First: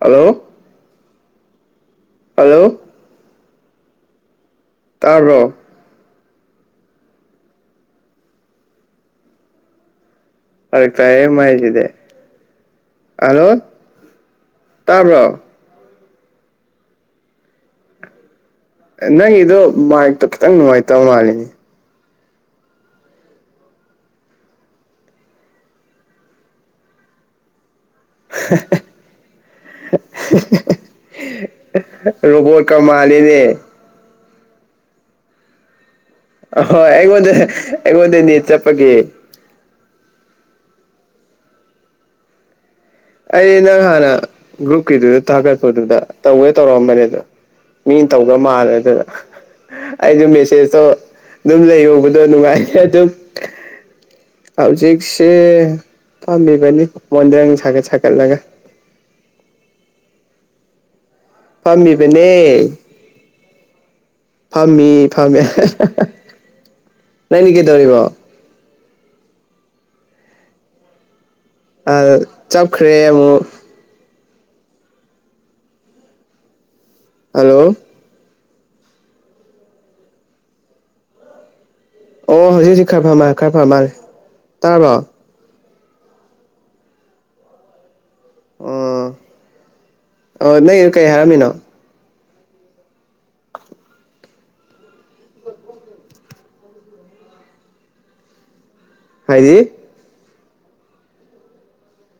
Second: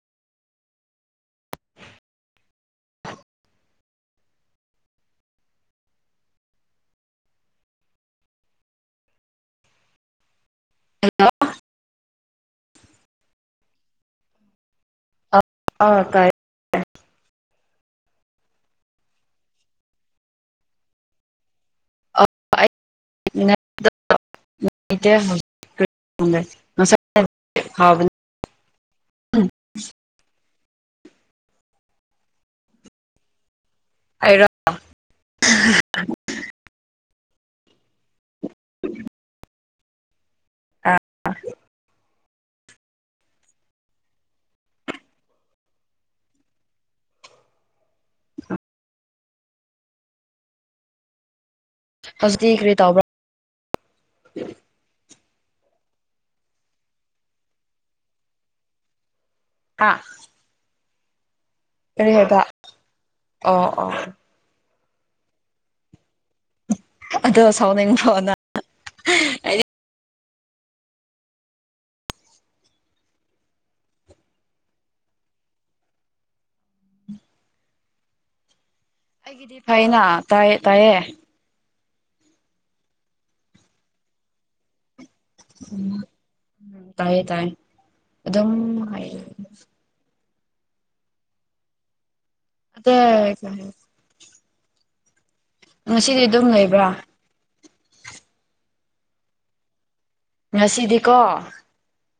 hello hello ꯇꯥꯔꯕꯣ ꯐꯔꯛꯇꯥꯌꯦ hello ꯃꯥꯏꯁꯤꯗꯤ ꯍꯂꯣ ꯇꯥꯕ꯭ꯔꯣ ꯑꯥ ꯀꯥꯏꯦ ꯅꯪꯒꯤꯗꯣ ꯃꯥꯥꯏꯛꯇꯣ ꯈꯤꯇꯪ ꯅꯨꯡꯉꯥꯏꯇꯕ ꯃꯥꯜꯂꯤꯅꯦ [unintelligible] [unintelligible] [inaudible] ꯔꯨꯕꯣꯠ ꯀꯃꯥꯜꯂꯤꯅꯦ ꯑꯩꯔꯣ ꯍꯣꯏ ꯑꯩꯉꯣꯡꯗ ꯑꯩꯉꯣꯡꯗ ꯅꯦꯠ ꯆꯞꯄꯀꯤ ꯑ ꯑꯩ ꯅꯪ ꯍꯥꯟꯅ ꯒ꯭ꯔꯨꯞꯀꯤꯗꯨꯗ ꯊꯥꯒꯠꯄꯗꯨꯗ ꯇꯧꯋꯦ ꯇꯧꯔꯛꯑꯝꯕꯅꯦ ꯑꯗꯣ ꯃꯤꯅ ꯇꯧꯒ ꯃꯥꯜꯂꯦ ꯑꯗꯨꯅ ꯑꯩꯁꯨ ꯃꯦꯁꯦꯖꯇꯣ ꯑꯗꯨꯝ ꯂꯩꯍꯕꯗꯣ ꯍꯧꯖꯤꯛꯇꯤ ꯅꯨꯡꯉꯥꯏ ꯀꯔꯤ ꯇꯧꯕ꯭ꯔꯥ ꯑꯗꯨꯝ ꯍꯧꯖꯤꯛꯁꯦ ꯐꯥꯝꯃꯤꯕꯅꯤ ꯃꯣꯟꯗꯔꯌꯪ ꯁꯒꯠ ꯁꯒꯠ ꯁꯒꯠꯂꯒ ꯑꯥ ꯐꯝꯃꯤꯕꯅꯦ ꯑꯣ ꯑꯣ ꯐꯥꯝꯃꯤ ꯐꯝꯃꯦ ꯑꯗꯣ ꯁꯥꯎꯅꯤꯡꯗ꯭ꯔꯣ ꯅꯪ ꯑꯩꯗꯤ ꯑ ꯆꯞꯈ꯭ꯔꯦ ꯑꯃꯨꯛ ꯍꯜꯂꯣ ꯑꯩꯒꯤꯗꯤ ꯐꯩꯅ ꯇꯥꯏꯌꯦ ꯇꯥꯏꯌꯦ ꯑꯣ ꯍꯧꯖꯤꯛ ꯍꯧꯖꯤꯛ ꯈꯔ ꯐꯔꯃꯔꯦ ꯈꯔ ꯐꯥꯔꯝꯃꯔꯦ ꯇꯥꯔꯕ꯭ꯔꯣ ꯎꯝ ꯇꯥꯏꯌꯦ ꯇꯥꯏꯌꯦ ꯑꯗꯨꯝ ꯍꯥꯏ ꯑ ꯅꯪ ꯀꯩ ꯍꯥꯏꯔꯝꯃꯤꯅꯣ ꯑꯗ ꯉꯁꯤꯗꯤ ꯑꯗꯨꯝ ꯂꯩꯕ꯭ꯔꯥ ꯍꯥꯏꯗꯤ ꯉꯁꯤꯗꯤꯀꯣ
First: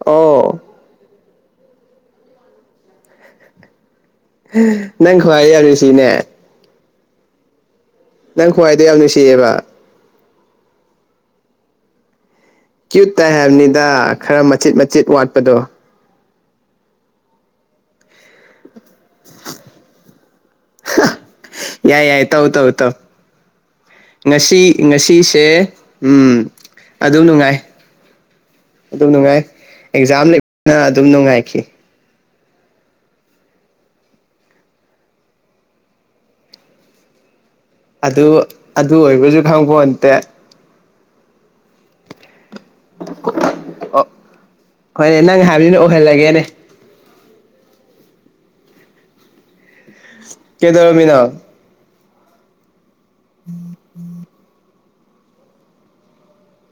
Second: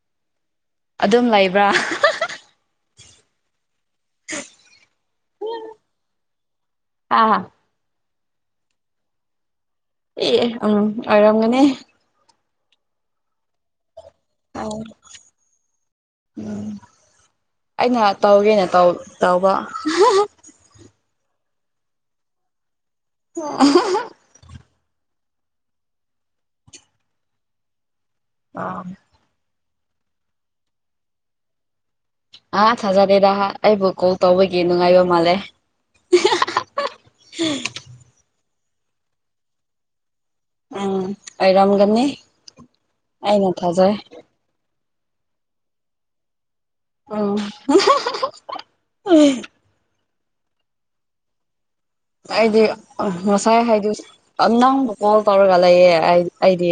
ꯑꯣ ꯑꯗꯨꯝ ꯂꯩꯕ꯭ꯔꯥ ꯅꯪ ꯈꯋꯥꯥꯏ ꯌꯥꯔ ꯁꯤꯅꯦ ꯑꯥ ꯅꯪ ꯈ꯭ꯋꯥꯏꯗ ꯌꯥꯝ ꯅꯨꯡꯁꯤꯌꯦꯕ ꯑꯩ ꯎꯝ ꯑꯔꯝꯒꯅꯦ ꯀ꯭ꯌꯨꯠ ꯇꯥꯏ ꯍꯥꯏꯕꯅꯤꯗ ꯈꯔ ꯃꯆꯦꯠ ꯃꯆꯦꯠ ꯋꯥꯠꯄꯗꯣ ꯎꯝ ꯑꯩꯅ ꯇꯧꯒꯦꯅ ꯇꯧ ꯇꯥꯎꯕ ꯌꯥꯏ ꯌꯥꯏ ꯌꯥꯏ ꯇꯧ ꯇꯧ ꯇꯧ ꯉꯁꯤ ꯉꯁꯤ ꯁꯦ ꯎꯝ ꯑꯗꯨꯝ ꯅꯨꯡꯉꯥꯏ ꯑꯥ ꯑꯗꯨꯝ ꯅꯨꯡꯉꯥꯏ ꯑꯦꯛꯖꯥꯝ ꯂꯩꯅ ꯑꯗꯨꯝ ꯅꯨꯡꯉꯥꯏꯈꯤ ꯑꯥ ꯊꯥꯖꯗꯦꯗ ꯑꯩꯕꯨ ꯀꯣꯜ ꯇꯧꯕꯒꯤ ꯅꯨꯡꯉꯥꯏꯕ ꯃꯥꯜꯂꯦ [unintelligible] ꯑꯗꯨ ꯑꯗꯨ ꯑꯣꯏꯕꯁꯨ ꯈꯪꯕꯣꯟꯟꯇꯦ ꯎꯝ ꯑꯩꯔꯝꯒꯅꯤ ꯑꯣ ꯍꯣꯏꯅꯦ ꯅꯪ ꯍꯥꯏꯕꯗꯨꯅ ꯑꯣꯏꯍꯜꯂꯒꯦꯅꯦ [unintelligible] ꯀꯦꯗ꯭ꯔꯃꯤꯅ ꯑꯩꯗꯤ ꯃꯁꯥꯏ ꯍꯥꯏꯗꯤ ꯀꯣꯜ ꯇꯧꯔꯒ ꯂꯩꯌꯦ ꯑꯩ ꯑꯩꯗꯤ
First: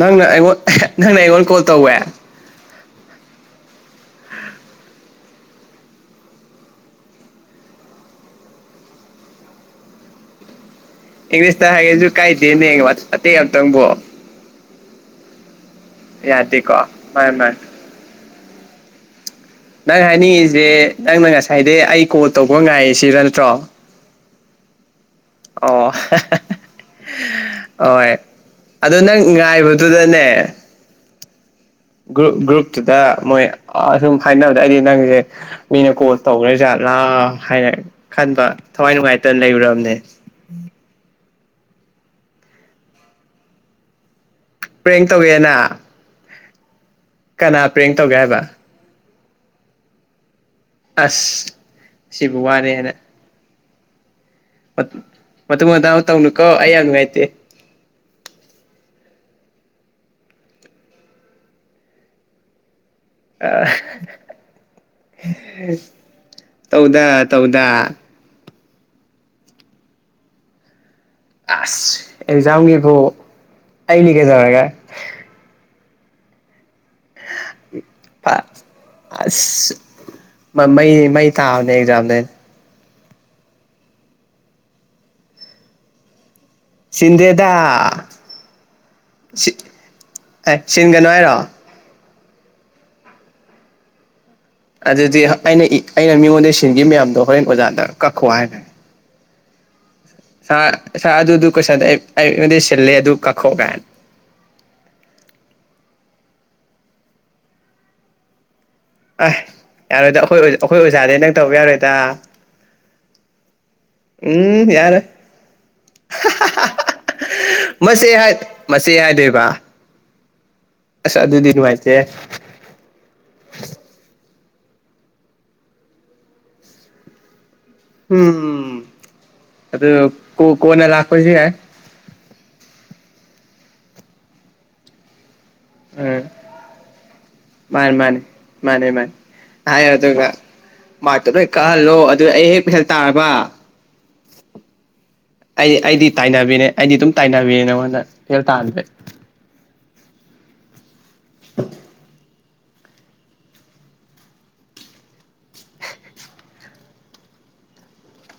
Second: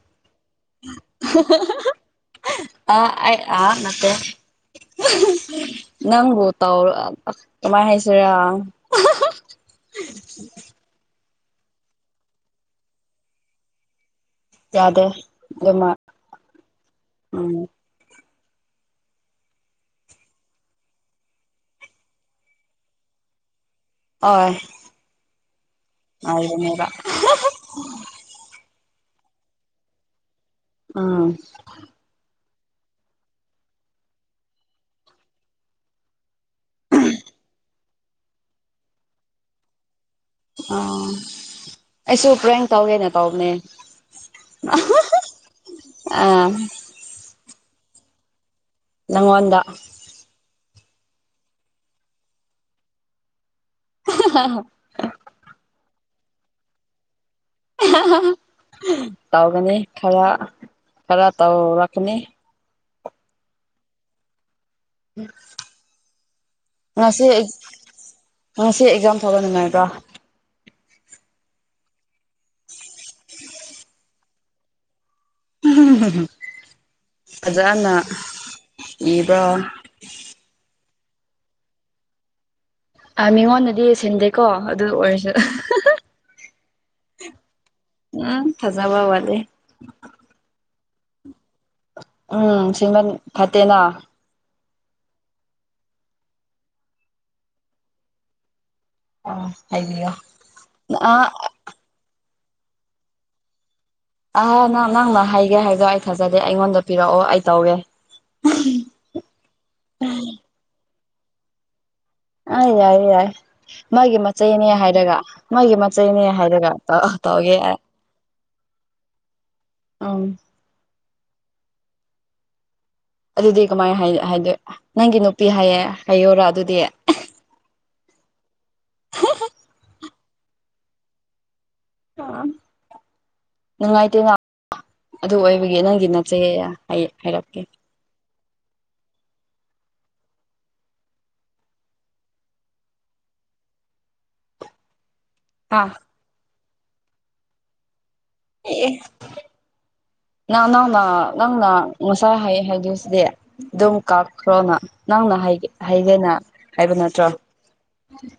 ꯅꯪꯅ ꯑꯩꯉꯣꯟ ꯅꯪꯅ ꯑꯩꯉꯣꯟ ꯀꯣꯜ ꯇꯧꯋꯦ ꯑ ꯑꯩ ꯅꯠꯇꯦ ꯅꯪꯕꯨ ꯇꯥꯎ ꯀꯃꯥꯏꯅ ꯍꯥꯏꯁꯤꯔꯥ ꯏꯪꯂꯤꯁꯇ ꯍꯥꯏꯒꯦꯁꯨ ꯀꯥꯏꯗꯦꯅꯦ ꯑꯇꯩ ꯑꯃꯇꯪꯕꯣ ꯌꯥꯗꯦ ꯑꯗꯨꯃ ꯌꯥꯗꯦꯀꯣ ꯃꯥꯅꯤ ꯃꯥꯅꯤ ꯎꯝ ꯅꯪ ꯍꯥꯏꯅꯤꯡꯉꯁꯦ ꯅꯪꯅ ꯉꯁꯥꯏꯗꯩ ꯑꯩ ꯀꯣꯜ ꯇꯧꯕ ꯉꯥꯏ ꯁꯤꯔ ꯅꯠꯇ꯭ꯔꯣ ꯑꯣ ꯍꯣꯏꯕ ꯑꯗꯨ ꯅꯪ ꯉꯥꯏꯕꯗꯨꯗꯅꯦ ꯑꯝ ꯒ꯭ꯔꯨꯞ ꯒ꯭ꯔꯨꯞꯇꯨꯗ ꯃꯣꯏ ꯑꯁꯨꯝ ꯍꯥꯏꯅꯕꯗ ꯑꯩꯗꯤ ꯅꯪꯁꯦ ꯃꯤꯅ ꯀꯣ ꯇꯧꯈ꯭ꯔꯦꯖꯥꯠꯂꯥ ꯍꯥꯏꯅ ꯈꯟꯕ ꯊꯋꯥꯏ ꯅꯨꯡꯉꯥꯏꯇꯅ ꯂꯩꯔꯨꯔꯕꯅꯦ ꯑ ꯑꯩꯁꯨ ꯄ꯭ꯔꯌꯦꯡ ꯇꯧꯒꯦꯅ ꯇꯧꯕꯅꯦ ꯄ꯭ꯔꯦꯡ ꯇꯧꯋꯦꯅ ꯎꯝ ꯀꯅꯥ ꯄ꯭ꯔꯦꯡ ꯇꯧꯒꯦ ꯍꯥꯏꯕ ꯅꯪꯉꯣꯟꯗ ꯑꯁ ꯁꯤꯕꯨ ꯋꯥꯅꯦ ꯍꯥꯏꯅ ꯃꯇꯨꯡ ꯃꯇꯥꯡ ꯇꯧꯅꯨꯀꯣ ꯑꯩ ꯌꯥꯝ ꯅꯨꯡꯉꯥꯏꯇꯦ ꯇꯧꯒꯅꯤ ꯈꯔ ꯈꯔ ꯇ ꯔꯈꯅꯤ [inaudible] ꯇꯧꯗ ꯉꯁꯤ ꯇꯧꯗꯥ ꯉꯁꯤ ꯑꯦꯛꯖꯥꯝ ꯊꯣꯛꯍꯟꯅꯤꯡꯉꯥꯏꯕ꯭ꯔꯣ ꯑꯁ ꯑꯦꯛꯖꯥꯝꯒꯤꯕꯨ ꯑꯩꯅꯤ ꯀꯩꯗꯧꯔꯒ [unintelligible] ꯐꯖꯅ ꯏꯕ꯭ꯔꯥ ꯑꯁ ꯃꯃꯩ ꯃꯩ ꯇꯥꯕꯅꯦ ꯑꯦꯖꯥꯝꯗ ꯑ ꯃꯤꯉꯣꯟꯗꯗꯤ ꯁꯤꯟꯗꯩꯀꯣ ꯑꯗꯨ ꯑꯣꯏꯔꯁꯨ ꯁꯤꯗꯦꯗ ꯎꯝ ꯐꯖꯕ ꯋꯥꯗꯦ ꯁꯤꯟꯒꯅꯣ ꯍꯥꯏꯔꯣ ꯑ ꯁꯤꯃꯟ ꯐꯠꯇꯦꯅꯥ ꯑꯗꯨꯗꯤ ꯑꯩꯅ ꯑꯩꯅ ꯃꯤꯉꯣꯟꯗ ꯁꯤꯟꯈꯤꯕ ꯃꯌꯥꯝꯗꯣ ꯍꯣꯔꯦꯟ ꯑꯣꯖꯥꯗ ꯀꯛꯈꯣ ꯍꯥꯏꯕ ꯑꯣ ꯍꯥꯏꯕꯤꯌꯣ ꯁꯥ ꯁꯥ ꯑꯗꯨ ꯑ ꯑꯗꯨꯗꯨ ꯀꯁꯗ ꯑꯩꯃꯗꯤ ꯁꯤꯜꯂꯦ ꯑꯗꯨ ꯀꯛꯈꯣꯛ ꯀꯥꯏꯅ ꯑ ꯅꯪ ꯅꯪꯅ ꯍꯩꯒꯦ ꯍꯥꯏꯕꯗꯣ ꯑꯩ ꯊꯥꯖꯗꯦ ꯑꯩꯉꯣꯟꯗ ꯄꯤꯔꯛꯑꯣ ꯑꯩ ꯇꯧꯒꯦ ꯑꯁ ꯌꯥꯔꯣꯏꯗ ꯑꯩꯈꯣꯏ ꯑꯩꯈꯣꯏ ꯑꯣꯖꯥꯗꯤ ꯅꯪ ꯇꯧꯕ ꯌꯥꯔꯣꯏꯗ ꯑ ꯌꯥꯏ ꯌꯥꯏ ꯃꯥꯒꯤ ꯎꯝ ꯃꯆꯩꯅꯦ ꯌꯥꯔꯣꯏ ꯍꯥꯏꯔꯒ ꯃꯥꯒꯤ ꯃꯆꯩꯅꯦ ꯍꯥꯏꯔꯒ ꯇꯧ ꯇꯒꯦ ꯃꯁ ꯌꯥꯏꯗꯦꯕ ꯑꯪ ꯑꯁ ꯑꯗꯨꯗꯤꯗꯤ ꯃꯥꯥꯏꯇꯦ ꯑꯗꯨꯗꯤ ꯀꯃꯥꯏ ꯍꯥꯏꯗꯣꯏ ꯅꯪꯒꯤ ꯅꯨꯄꯤ ꯍꯥꯏꯌꯦ ꯍꯥꯏꯌꯔꯥ ꯑꯗꯨꯗꯤ ꯎꯝ ꯑ ꯀ ꯀꯅ ꯂꯥꯛꯀꯣꯏꯁꯤ ꯌꯥ ꯅꯤꯡꯉꯥꯏꯇ ꯉ ꯑꯗꯨ ꯑꯣꯏꯕꯒꯤ ꯅꯪꯒꯤ ꯎꯝ ꯅꯠꯆꯩ ꯍꯥꯏꯔꯛꯀꯦ ꯃꯥꯅꯤ ꯃꯥꯅꯤ ꯃꯥꯅꯦ ꯃꯥꯅꯦ ꯍꯥꯏ ꯌꯥ ꯑꯗꯨꯒꯒ ꯃꯥꯇꯣ ꯂꯣꯏ ꯀꯥꯍꯜꯂꯣ ꯑꯗꯨ ꯑꯩ ꯍꯦꯛ ꯐꯦꯜ ꯇꯥꯔꯕ ꯑꯩꯗꯤ ꯑꯥ ꯑꯩꯗꯤ ꯇꯥꯏꯅꯕꯤꯅꯦ ꯑꯩꯗꯤ ꯑꯗꯨꯝ ꯇꯥꯏꯅꯕꯤꯅꯦ ꯅ ꯑꯩꯉꯣꯟꯗ ꯐꯦꯜ ꯇꯥꯁꯦ ꯑꯦ ꯅꯪ ꯅꯪꯅ ꯅꯪꯅ ꯉꯁꯥ ꯍꯥꯏꯌꯦ ꯍꯥꯏ ꯗꯤ ꯑꯗꯨꯝ ꯀꯥꯞꯈ꯭ꯔꯣꯅ ꯅꯪꯅ ꯍꯥꯏꯒꯦꯅ ꯍꯥꯏꯕ ꯅꯠꯇ꯭ꯔꯣ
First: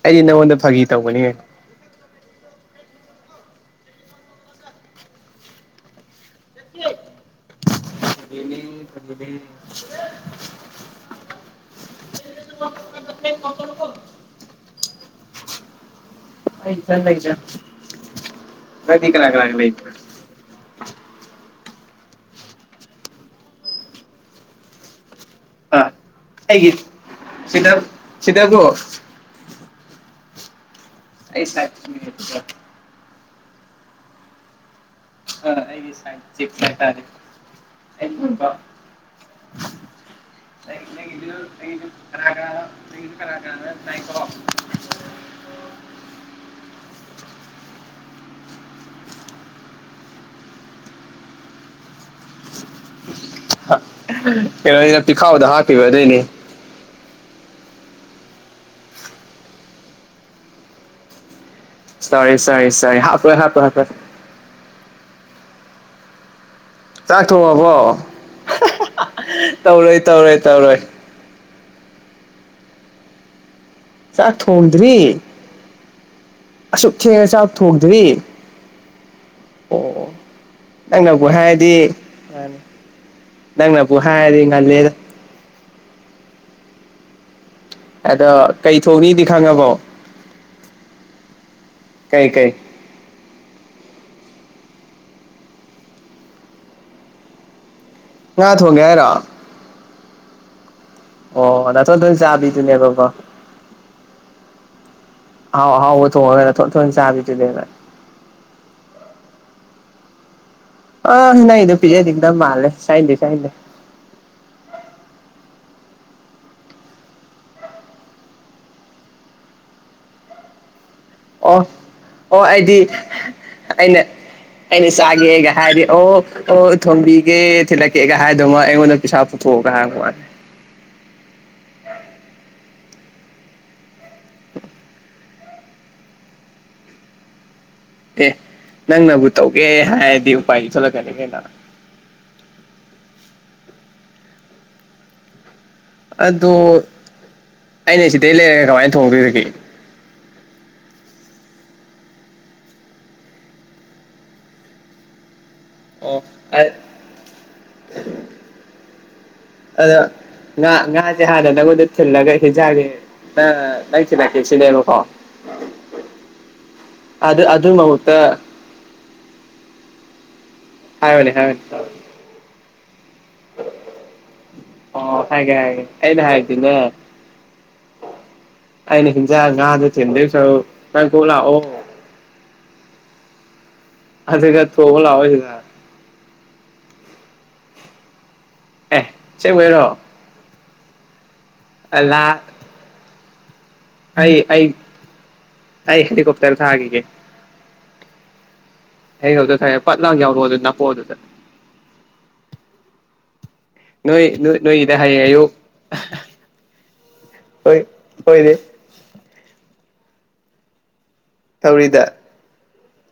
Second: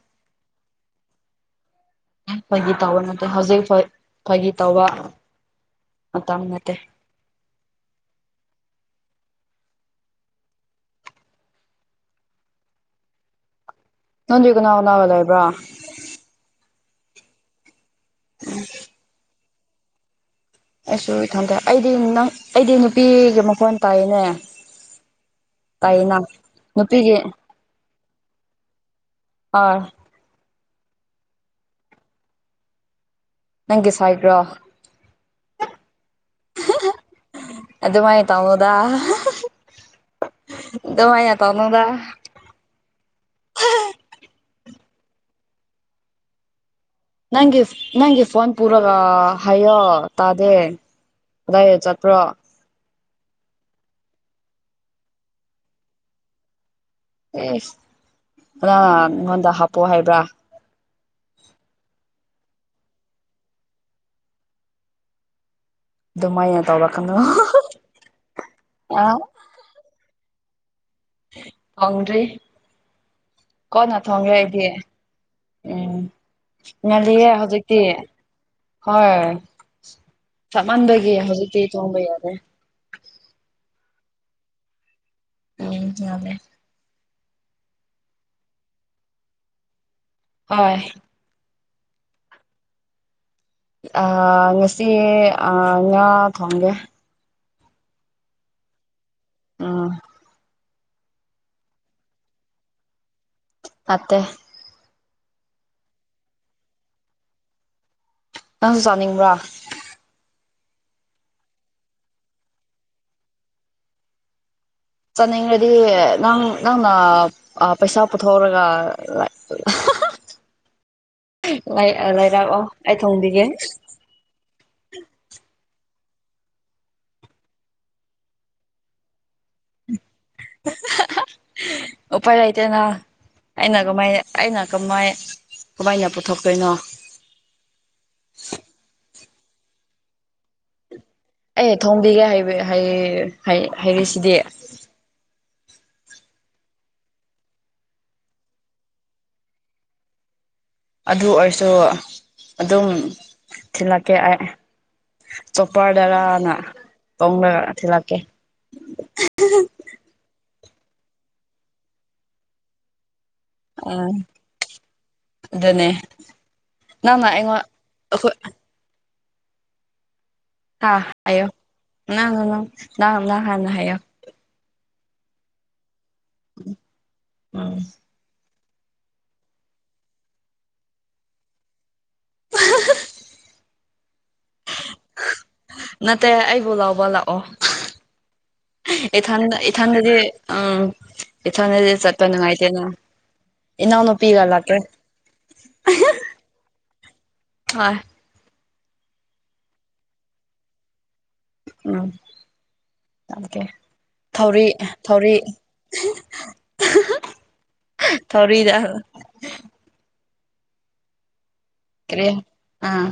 ꯑꯩꯗꯤ ꯅꯉꯣꯟꯗ ꯐꯥꯒꯤ ꯇꯧꯒꯅꯤ ꯐꯥꯒꯤ ꯇꯧꯕ ꯅꯠꯇꯦ ꯍꯧꯖꯤꯛ ꯐꯥꯒꯤ ꯇꯧꯕ ꯃꯇꯝ ꯅꯠꯇꯦ ꯔꯤꯅꯦꯅꯤꯅꯦ ꯦ ꯀ ꯀꯣ ꯀꯣ ꯅꯟ ꯀꯅꯥ ꯂꯕ ꯂꯩ ꯂꯩꯕ꯭ꯔꯥ ꯆ ꯀꯗꯤ ꯀ ꯂꯒ ꯂꯒꯂ ꯏ ꯑꯩꯁꯨ ꯏꯊꯟꯇ ꯑꯩꯗꯤ ꯅꯪ ꯑꯩꯗꯤ ꯅꯨꯄꯤꯒ ꯃꯈꯣꯟ ꯇꯥꯏꯅꯦ ꯑ ꯇꯥꯏꯅ ꯑꯩꯒꯤ ꯅꯨꯄꯤꯒꯤ ꯁꯤꯇꯥ ꯁꯤꯇꯥꯒꯣ ꯍ ꯑꯩꯁ ꯅꯪꯒꯤ ꯁꯥꯏꯒ꯭ꯔꯥ ꯑ ꯑꯩ ꯁ ꯆꯦ ꯇꯔ ꯑꯗꯨꯃꯥꯏꯅ ꯇꯧꯅꯨꯗ ꯑꯗꯨꯃꯥꯏꯅ ꯇꯧꯅꯨꯗ ꯀꯂꯥ ꯀꯂꯥꯀꯔ ꯇꯥꯏꯣ ꯅꯪꯒꯤ ꯅꯪꯒꯤ ꯐꯣꯟ ꯄꯨꯔꯒ ꯍꯥꯏꯌꯣ ꯇꯥꯗꯦ ꯆꯠ ꯄꯨ꯭ꯔꯣ ꯀꯩꯅꯣꯩꯅ ꯄꯤꯈꯥꯎꯗ ꯍꯥꯞꯈꯤꯕ ꯑꯗꯨꯏꯅꯦ ꯑꯦ ꯑ ꯅꯉꯣꯟꯗ ꯍꯥꯞꯄꯣ ꯍꯥꯏꯕ꯭ꯔꯥ ꯁꯔꯤ ꯁꯔꯤ ꯁꯔꯤ ꯍꯥꯄꯣꯏ ꯍꯥꯄ ꯍꯥꯣꯏ ꯑꯗꯨꯃꯥꯏ ꯆꯥꯛꯊꯣꯡꯉꯕꯣ ꯑ ꯇꯧꯔꯣꯏ ꯇꯧꯔꯣꯏ ꯇꯧꯔꯣꯏ ꯊꯣꯡ꯭ꯔꯤ ꯀꯅꯥ ꯊꯣꯡꯦ ꯆꯥꯛ ꯑꯩꯗꯤ ꯊꯣꯡꯗ꯭ꯔꯤ ꯎꯝ ꯑꯁꯨꯛ ꯊꯦꯡꯉ ꯉꯜꯂꯤꯌꯦ ꯆꯥꯛ ꯍꯧꯖꯤꯛꯇꯤ ꯊꯣꯡꯗ꯭ꯔꯤ ꯍꯣꯏ ꯑꯣ ꯆꯞꯃꯟꯕꯒꯤ ꯅꯪꯅꯒ ꯍꯧꯖꯤꯛꯇꯤ ꯍꯥꯏꯗꯤ ꯊꯣꯡꯕ ꯌꯥꯗꯦ ꯅꯪꯅ ꯄꯨ ꯍꯥ ꯂꯩꯦꯗ ꯎꯝ ꯌꯥꯗꯦ ꯑꯗ ꯀꯩ ꯊꯣꯛꯅꯤꯗꯤ ꯈꯪꯉꯕꯣ ꯍꯣꯏ ꯀꯩ ꯀꯩ ꯉꯁꯤ ꯉꯥ ꯊꯣꯡꯒꯦ ꯉ ꯊꯒꯦꯔꯥ ꯑꯣ ꯑꯣ ꯅꯊ ꯇ ꯆꯥ ꯊꯅ ꯀꯕꯣ ꯑꯠꯇ ꯍꯥꯎ ꯍꯥꯎ ꯑꯣ ꯊ ꯍ ꯊ ꯊ ꯆꯕꯤ ꯇꯗꯦ ꯑꯖꯥꯅꯤꯡꯕ꯭ꯔꯥ ꯑ ꯅ ꯅꯨꯄꯤꯖꯦꯗꯤꯗꯝ ꯃꯥꯂꯦ ꯆꯥꯏꯗꯦ ꯆꯗꯦ ꯆꯥꯅꯤꯡꯉꯗꯤ ꯅꯪ ꯅꯪꯅ ꯄꯩꯁꯥ ꯄꯨꯊꯣꯛꯔꯒ ꯑꯣ ꯂꯩ ꯑꯣ ꯂꯩꯔꯛꯑꯣ ꯑꯩꯗꯤ ꯑꯩ ꯊꯣꯡꯕꯤꯒꯦ ꯑꯩꯅ ꯀꯩꯅꯁꯒꯦ ꯍꯦꯒ ꯍꯥꯏꯗꯤ ꯑꯣ ꯑꯣ ꯊꯝꯕꯒ ꯊꯤꯂꯒ ꯍꯥꯏꯗꯃ ꯌꯦꯡꯉꯣꯟ ꯄꯤꯁꯥꯎꯊꯒ ꯍꯥꯏꯉ ꯎꯄꯥꯏ ꯑꯥꯏꯇꯅꯥ ꯑꯩꯅ ꯀꯃꯥꯏ ꯑꯩꯅ ꯀꯃꯥꯏ ꯀꯃꯥꯏꯅ ꯄꯨꯊꯣꯛꯇꯣꯏꯅꯣ ꯇꯒꯦ ꯍꯦꯗꯤ ꯄꯥꯏ ꯆ ꯑꯦ ꯊꯣꯝꯕꯤꯒꯦ ꯍꯥꯏꯔꯤꯁꯤꯗꯤ ꯑꯗꯨ ꯑꯩꯅ ꯁꯤꯗꯩ ꯂꯩꯔꯒꯦ ꯀꯃꯥꯏꯅ ꯊꯣꯡꯗꯣꯏꯒꯦ ꯑꯗꯨ ꯑꯣꯏꯔꯁꯨ ꯑꯗꯨꯝ ꯊꯤꯜꯂꯛꯀꯦ ꯑꯩ ꯑꯣ ꯆꯣꯄꯔꯗꯔꯅ ꯇꯣꯡꯂꯒ ꯊꯤꯜꯂꯛꯀꯦ ꯉ ꯉꯖꯦ ꯍꯥꯗꯅꯒꯗ ꯊꯜꯂꯒ ꯍ ꯒꯦ ꯑ ꯂꯏꯁꯤꯦ ꯁꯤꯅꯦꯕ ꯀꯣ ꯑꯗꯨꯅꯦ ꯅꯪꯅ ꯑꯗ ꯑ ꯑꯩꯉꯣꯟ ꯑꯗꯨ ꯃꯉꯛꯇ ꯑꯩꯈꯣꯏ ꯍꯥꯥ ꯍꯥꯏꯔꯣꯅꯦ ꯍꯥꯏꯣ ꯍꯥꯏꯔꯣꯅꯦ ꯉ ꯍꯥꯟꯅ ꯍꯥꯏꯣ ꯑꯣ ꯍꯥꯏꯦ ꯍꯥꯏꯦ ꯑꯩꯅ ꯍꯥꯏꯇꯅ ꯎꯝ ꯑꯩꯅꯁꯤ ꯆ ꯉꯗ ꯊꯁ ꯀꯥꯏ ꯀꯣꯂ ꯑꯣ ꯑꯗꯨꯒ ꯊꯣꯡꯉ ꯂꯥꯛꯑꯣ ꯁꯤꯗ ꯅꯠꯇꯦ ꯑꯩꯕꯨ ꯂꯥꯎꯕ ꯂꯥꯛ ꯑꯣ ꯑꯦ ꯏꯊꯥꯟ ꯑꯁꯦꯡꯕꯩꯔꯣ ꯏꯊꯥꯟꯗꯗꯤ ꯑ ꯏꯊꯣꯟꯅꯗꯤ ꯆꯠꯄ ꯂꯥ ꯅꯨꯡꯉꯥꯏꯇꯦꯅ ꯏꯟꯅꯎꯅ ꯅꯨ ꯄꯤꯒ ꯂꯇ꯭ꯔꯦ ꯇꯗꯤ ꯇꯥꯔꯁ ꯍꯥꯏꯒ ꯍꯣꯏ ꯍꯩ ꯍꯧꯗ ꯈꯔꯦ ꯄꯠ ꯂꯥꯛ ꯌꯥꯎꯔꯛꯑꯣ ꯑꯗꯨ ꯅꯥꯄꯣꯛꯑꯣ ꯑꯗꯨꯗ ꯎꯝ ꯅꯣꯏꯣꯏ ꯊꯧꯔꯤ ꯅꯣꯏꯣꯏ ꯏꯗ ꯊꯧꯔꯤ ꯍꯥꯏꯌꯦꯨ ꯍꯣꯏ ꯑꯣꯏꯣꯏꯗꯤ ꯊꯧꯔꯤꯗ ꯇꯧꯔꯤꯗ ꯀꯔꯤ ꯑꯥ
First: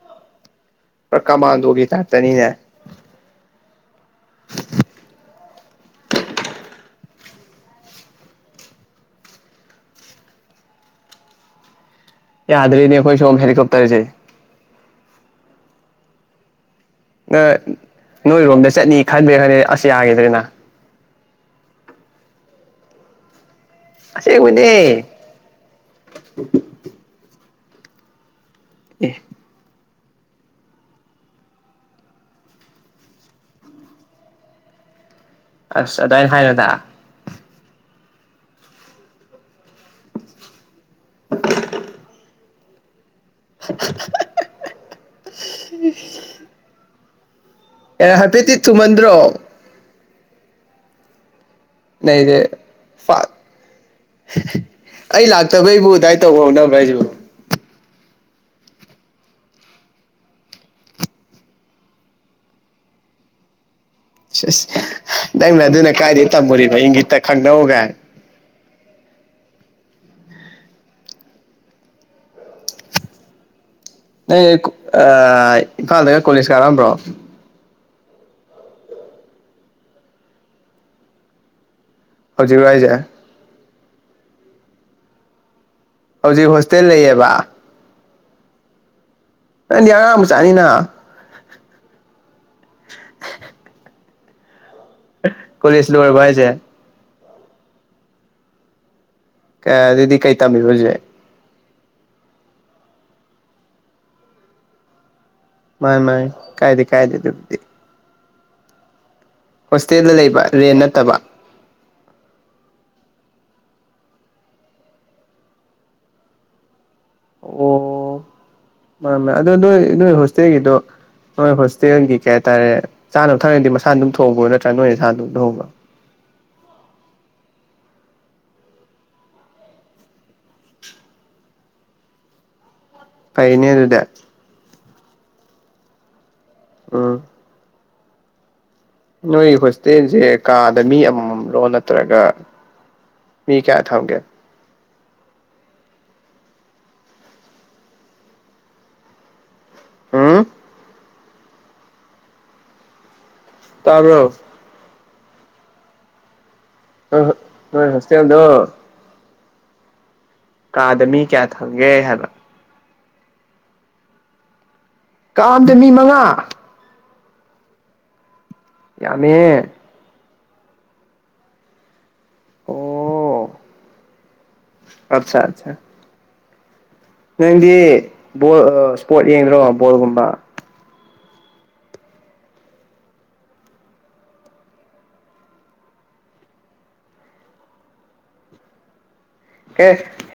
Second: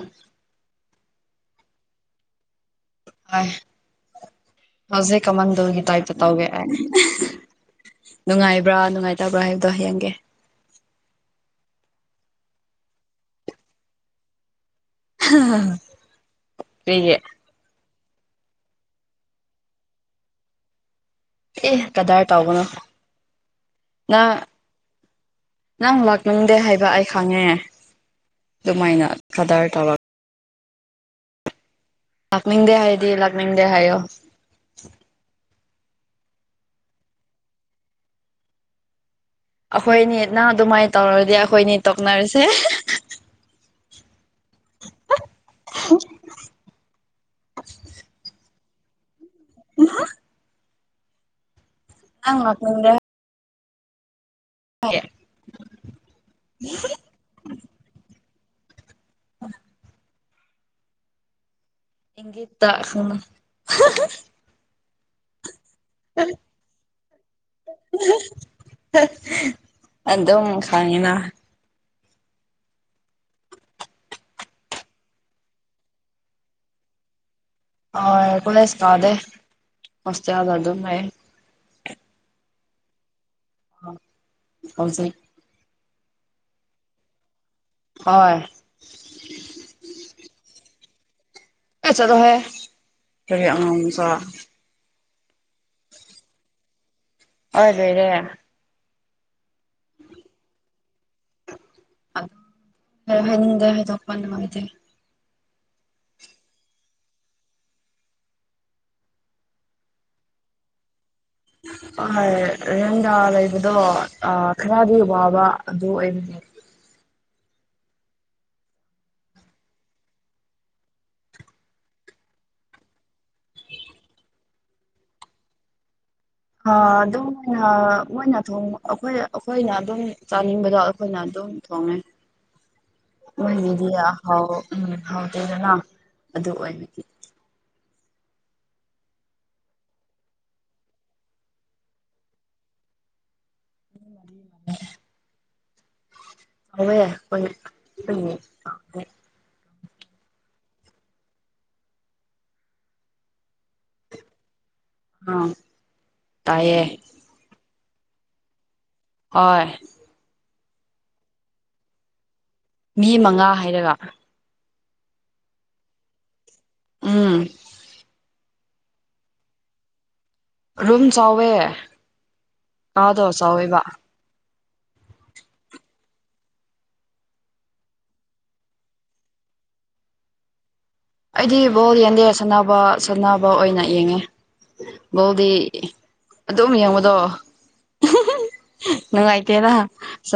ꯄ ꯀꯥ ꯃꯥꯟꯗꯒꯤ ꯊꯥꯛꯇꯅꯤꯅꯦ ꯍ ꯍꯧꯖꯤꯛ ꯀꯃꯟꯗꯨꯒꯤ ꯇꯥꯏꯞꯇ ꯇꯧꯒꯦ ꯑꯦ ꯅꯨꯡꯉꯥꯏꯕ꯭ꯔꯥ ꯅꯨꯡꯉꯥꯏꯇꯕ꯭ꯔꯥ ꯍꯥꯏꯕꯗꯣ ꯍꯌꯦꯡꯒꯦ ꯑꯦ ꯑꯥꯗꯔꯤꯅꯤ ꯑꯩꯣꯏ ꯁꯣ ꯍꯦꯂꯤꯀꯣꯞꯇꯔꯁ ꯍ ꯅ ꯅꯣꯏꯔꯣꯝꯗ ꯆꯠꯅꯤ ꯈꯟꯕ꯭ꯔꯦ ꯈꯟꯗꯦ ꯑꯁ ꯌꯥꯈꯤꯗ꯭ꯔꯦꯅ ꯑꯦ ꯀꯗꯥꯏ ꯇꯥꯎꯕꯅꯣ ꯅ ꯑꯁꯦꯡꯕꯅꯦ ꯑꯦ ꯅꯪ ꯂꯥꯛꯅꯤꯡꯗꯦ ꯍꯥꯏꯕ ꯑꯩ ꯈꯪꯉꯦꯑꯦ ꯑꯗꯨꯃꯥꯏꯅ ꯀꯗꯥꯔ ꯇꯧꯔ ꯂꯥꯛꯅꯤꯡꯡꯗꯦ ꯍꯥꯏꯌꯦꯗꯤ ꯂꯥꯛꯅꯤꯡꯡꯗꯦ ꯍꯥꯏꯌꯣ ꯑꯁ ꯑꯗꯨꯥꯏꯅ ꯍꯥꯏꯔꯗ ꯑꯩꯈꯣꯏꯅꯤ ꯅꯪ ꯑꯗꯨꯃꯥꯏꯅ ꯇꯧꯔꯗꯤ ꯑꯩꯈꯣꯏꯅꯤ ꯇꯣꯛꯅꯔꯁꯦ ꯎ ꯑꯦ ꯍꯥꯏꯐꯦꯗꯤꯤ ꯊꯨꯃꯟ꯭ꯔꯣ ꯍꯥ ꯅ ꯔꯦ ꯂꯥꯛꯅꯤꯡꯗꯦ ꯐ ꯑꯩ ꯂꯥꯛꯇꯕꯩꯕꯨ ꯑꯗꯨꯗꯥꯏ ꯇꯧꯍꯧꯅꯕ ꯍꯥꯏꯁꯨ ꯑ ꯏꯦ ꯇ ꯁꯨꯅ ꯁꯁ ꯅꯪꯅ ꯑꯗꯨꯅ ꯀꯥꯏꯗꯒꯤ ꯇꯝꯃꯨꯔꯤꯅ ꯏꯪꯒꯤꯠꯇ ꯈꯪꯗꯧꯒꯥꯏ ꯑꯗꯨꯝ ꯈꯪꯉꯤꯅ ꯅ ꯏꯝꯐꯥꯜꯗꯒ ꯀꯣꯂꯦꯖ ꯀꯥꯔꯝꯕ꯭ꯔꯣ ꯑꯣ ꯀꯣꯂꯦꯖꯀꯗꯦ ꯍꯣꯁꯇꯌꯥꯗꯔ ꯑꯗꯨꯝ ꯂꯩ ꯍꯧꯖꯤꯛ ꯍꯥꯏꯁꯦ ꯍꯧꯖꯩ ꯍꯧꯖꯤꯛ ꯍꯣꯁꯇꯦꯜ ꯂꯩꯌꯦꯕ ꯍꯣꯏ ꯅꯗꯤ ꯑꯉꯥꯡꯕ ꯆꯥꯅꯤꯅ ꯑꯦ ꯆꯠꯂꯣꯍꯦ ꯀꯔꯤ ꯑꯉꯥꯡ ꯃꯆꯥ ꯀꯁꯣ ꯏꯁꯦ ꯍꯗꯣꯏꯔꯦ ꯑꯗꯨꯗꯤ ꯀꯩ ꯇꯝꯃꯤ ꯍꯧꯁꯦ ꯈꯔ ꯍꯥꯏꯅꯤꯡꯗꯦ ꯍꯥꯏꯗꯣꯛꯄ ꯅꯨꯡꯉꯥꯏꯇꯦ ꯃꯥꯥꯏ ꯃꯥꯥꯏ ꯀꯥꯏꯗꯤ ꯀꯥꯏꯗꯗꯤꯗꯤ ꯍꯣꯁꯇꯦꯜꯗ ꯂꯩꯕ ꯔꯦꯟ ꯅꯠꯇꯕ ꯍꯣꯏ ꯔꯍꯟꯒꯥ ꯂꯩꯕꯗꯣ ꯈꯔꯗꯤ ꯋꯥꯕ ꯑꯗꯨ ꯑꯣꯏꯕꯅꯦ ꯑꯣ ꯃꯥ ꯑꯗꯨꯗ ꯑꯗꯨ ꯏ ꯍꯁꯦꯒꯤꯣ ꯍꯣꯏ ꯍꯣꯁꯇꯦꯜꯒꯤ ꯀꯩ ꯍꯥꯏꯇꯥꯔꯦ ꯆꯥꯅꯕ ꯊꯛꯉꯗꯤ ꯃꯁꯥ ꯑꯗꯨꯝ ꯊꯣꯛꯍꯧꯕꯣ ꯅꯠꯇ꯭ꯔꯥ ꯅꯣꯏ ꯅꯁꯥꯅ ꯑꯗꯨꯝ ꯇ ꯊꯣꯛꯍꯧꯕ [inaudible] ꯑꯗꯨꯝꯅ ꯃꯣꯏꯅ ꯊꯣꯡ ꯑꯩꯈꯣꯏ ꯑꯩꯈꯣꯏꯅ ꯑꯗꯨꯝ ꯆꯥꯅꯤꯡꯕꯗꯣ ꯑꯩꯈꯣꯏꯅꯝ ꯊꯣꯡꯉꯦ ꯑ ꯃꯣꯏꯒꯤꯗꯤꯍꯥꯎ ꯎ ꯍꯥꯎꯗꯦꯗꯅ ꯑꯗꯨ ꯑꯣꯏꯕꯒꯤ ꯎꯝ ꯅꯣꯏ ꯍꯣꯁꯇꯦꯜꯁꯦ ꯀꯥꯗ ꯃꯤ ꯑꯃꯃꯝꯂꯣ ꯅꯠꯇ꯭ꯔꯒ ꯃꯤ ꯀꯌꯥ ꯊ ꯑꯣꯒꯦ ꯑꯣꯋꯦ ꯑꯝ ꯇꯥꯔꯣ ꯑ ꯇꯥꯏꯌꯦ ꯅꯣꯏ ꯍꯁ ꯌ ꯑꯗꯨ ꯍꯣꯏ ꯀꯥꯗꯃꯤ ꯀꯌꯥ ꯊꯒꯦ ꯍꯥꯏꯕ ꯃꯤ ꯃꯉꯥ ꯍꯥꯏꯔꯒ ꯀꯥꯑꯝꯗ ꯃꯤ ꯃꯉꯥ ꯎꯝ ꯌꯥꯝꯃꯦ ꯔꯨꯝ ꯆꯥꯎꯋꯦ ꯑꯗꯣ ꯑꯣ ꯆꯥꯎꯋꯦꯕ ꯑꯠꯆꯥ ꯑꯠꯆꯥ ꯅꯪꯗꯤ ꯕꯣꯜ ꯏꯁꯄꯣꯔꯠ ꯌꯦꯡꯗ꯭ꯔꯣ ꯕꯣꯜꯒꯨꯝꯕ ꯑꯩꯗꯤ ꯕꯣꯜ ꯌꯦꯟꯗꯦ ꯁꯥꯟꯅꯕ ꯁꯥꯟꯅꯕ ꯑꯣꯏꯅ ꯌꯦꯡꯉꯦ ꯧꯗꯤ ꯑꯗꯨꯝ ꯌꯦꯡꯕꯗꯣ ꯅꯪꯏꯇꯔ ꯑꯦ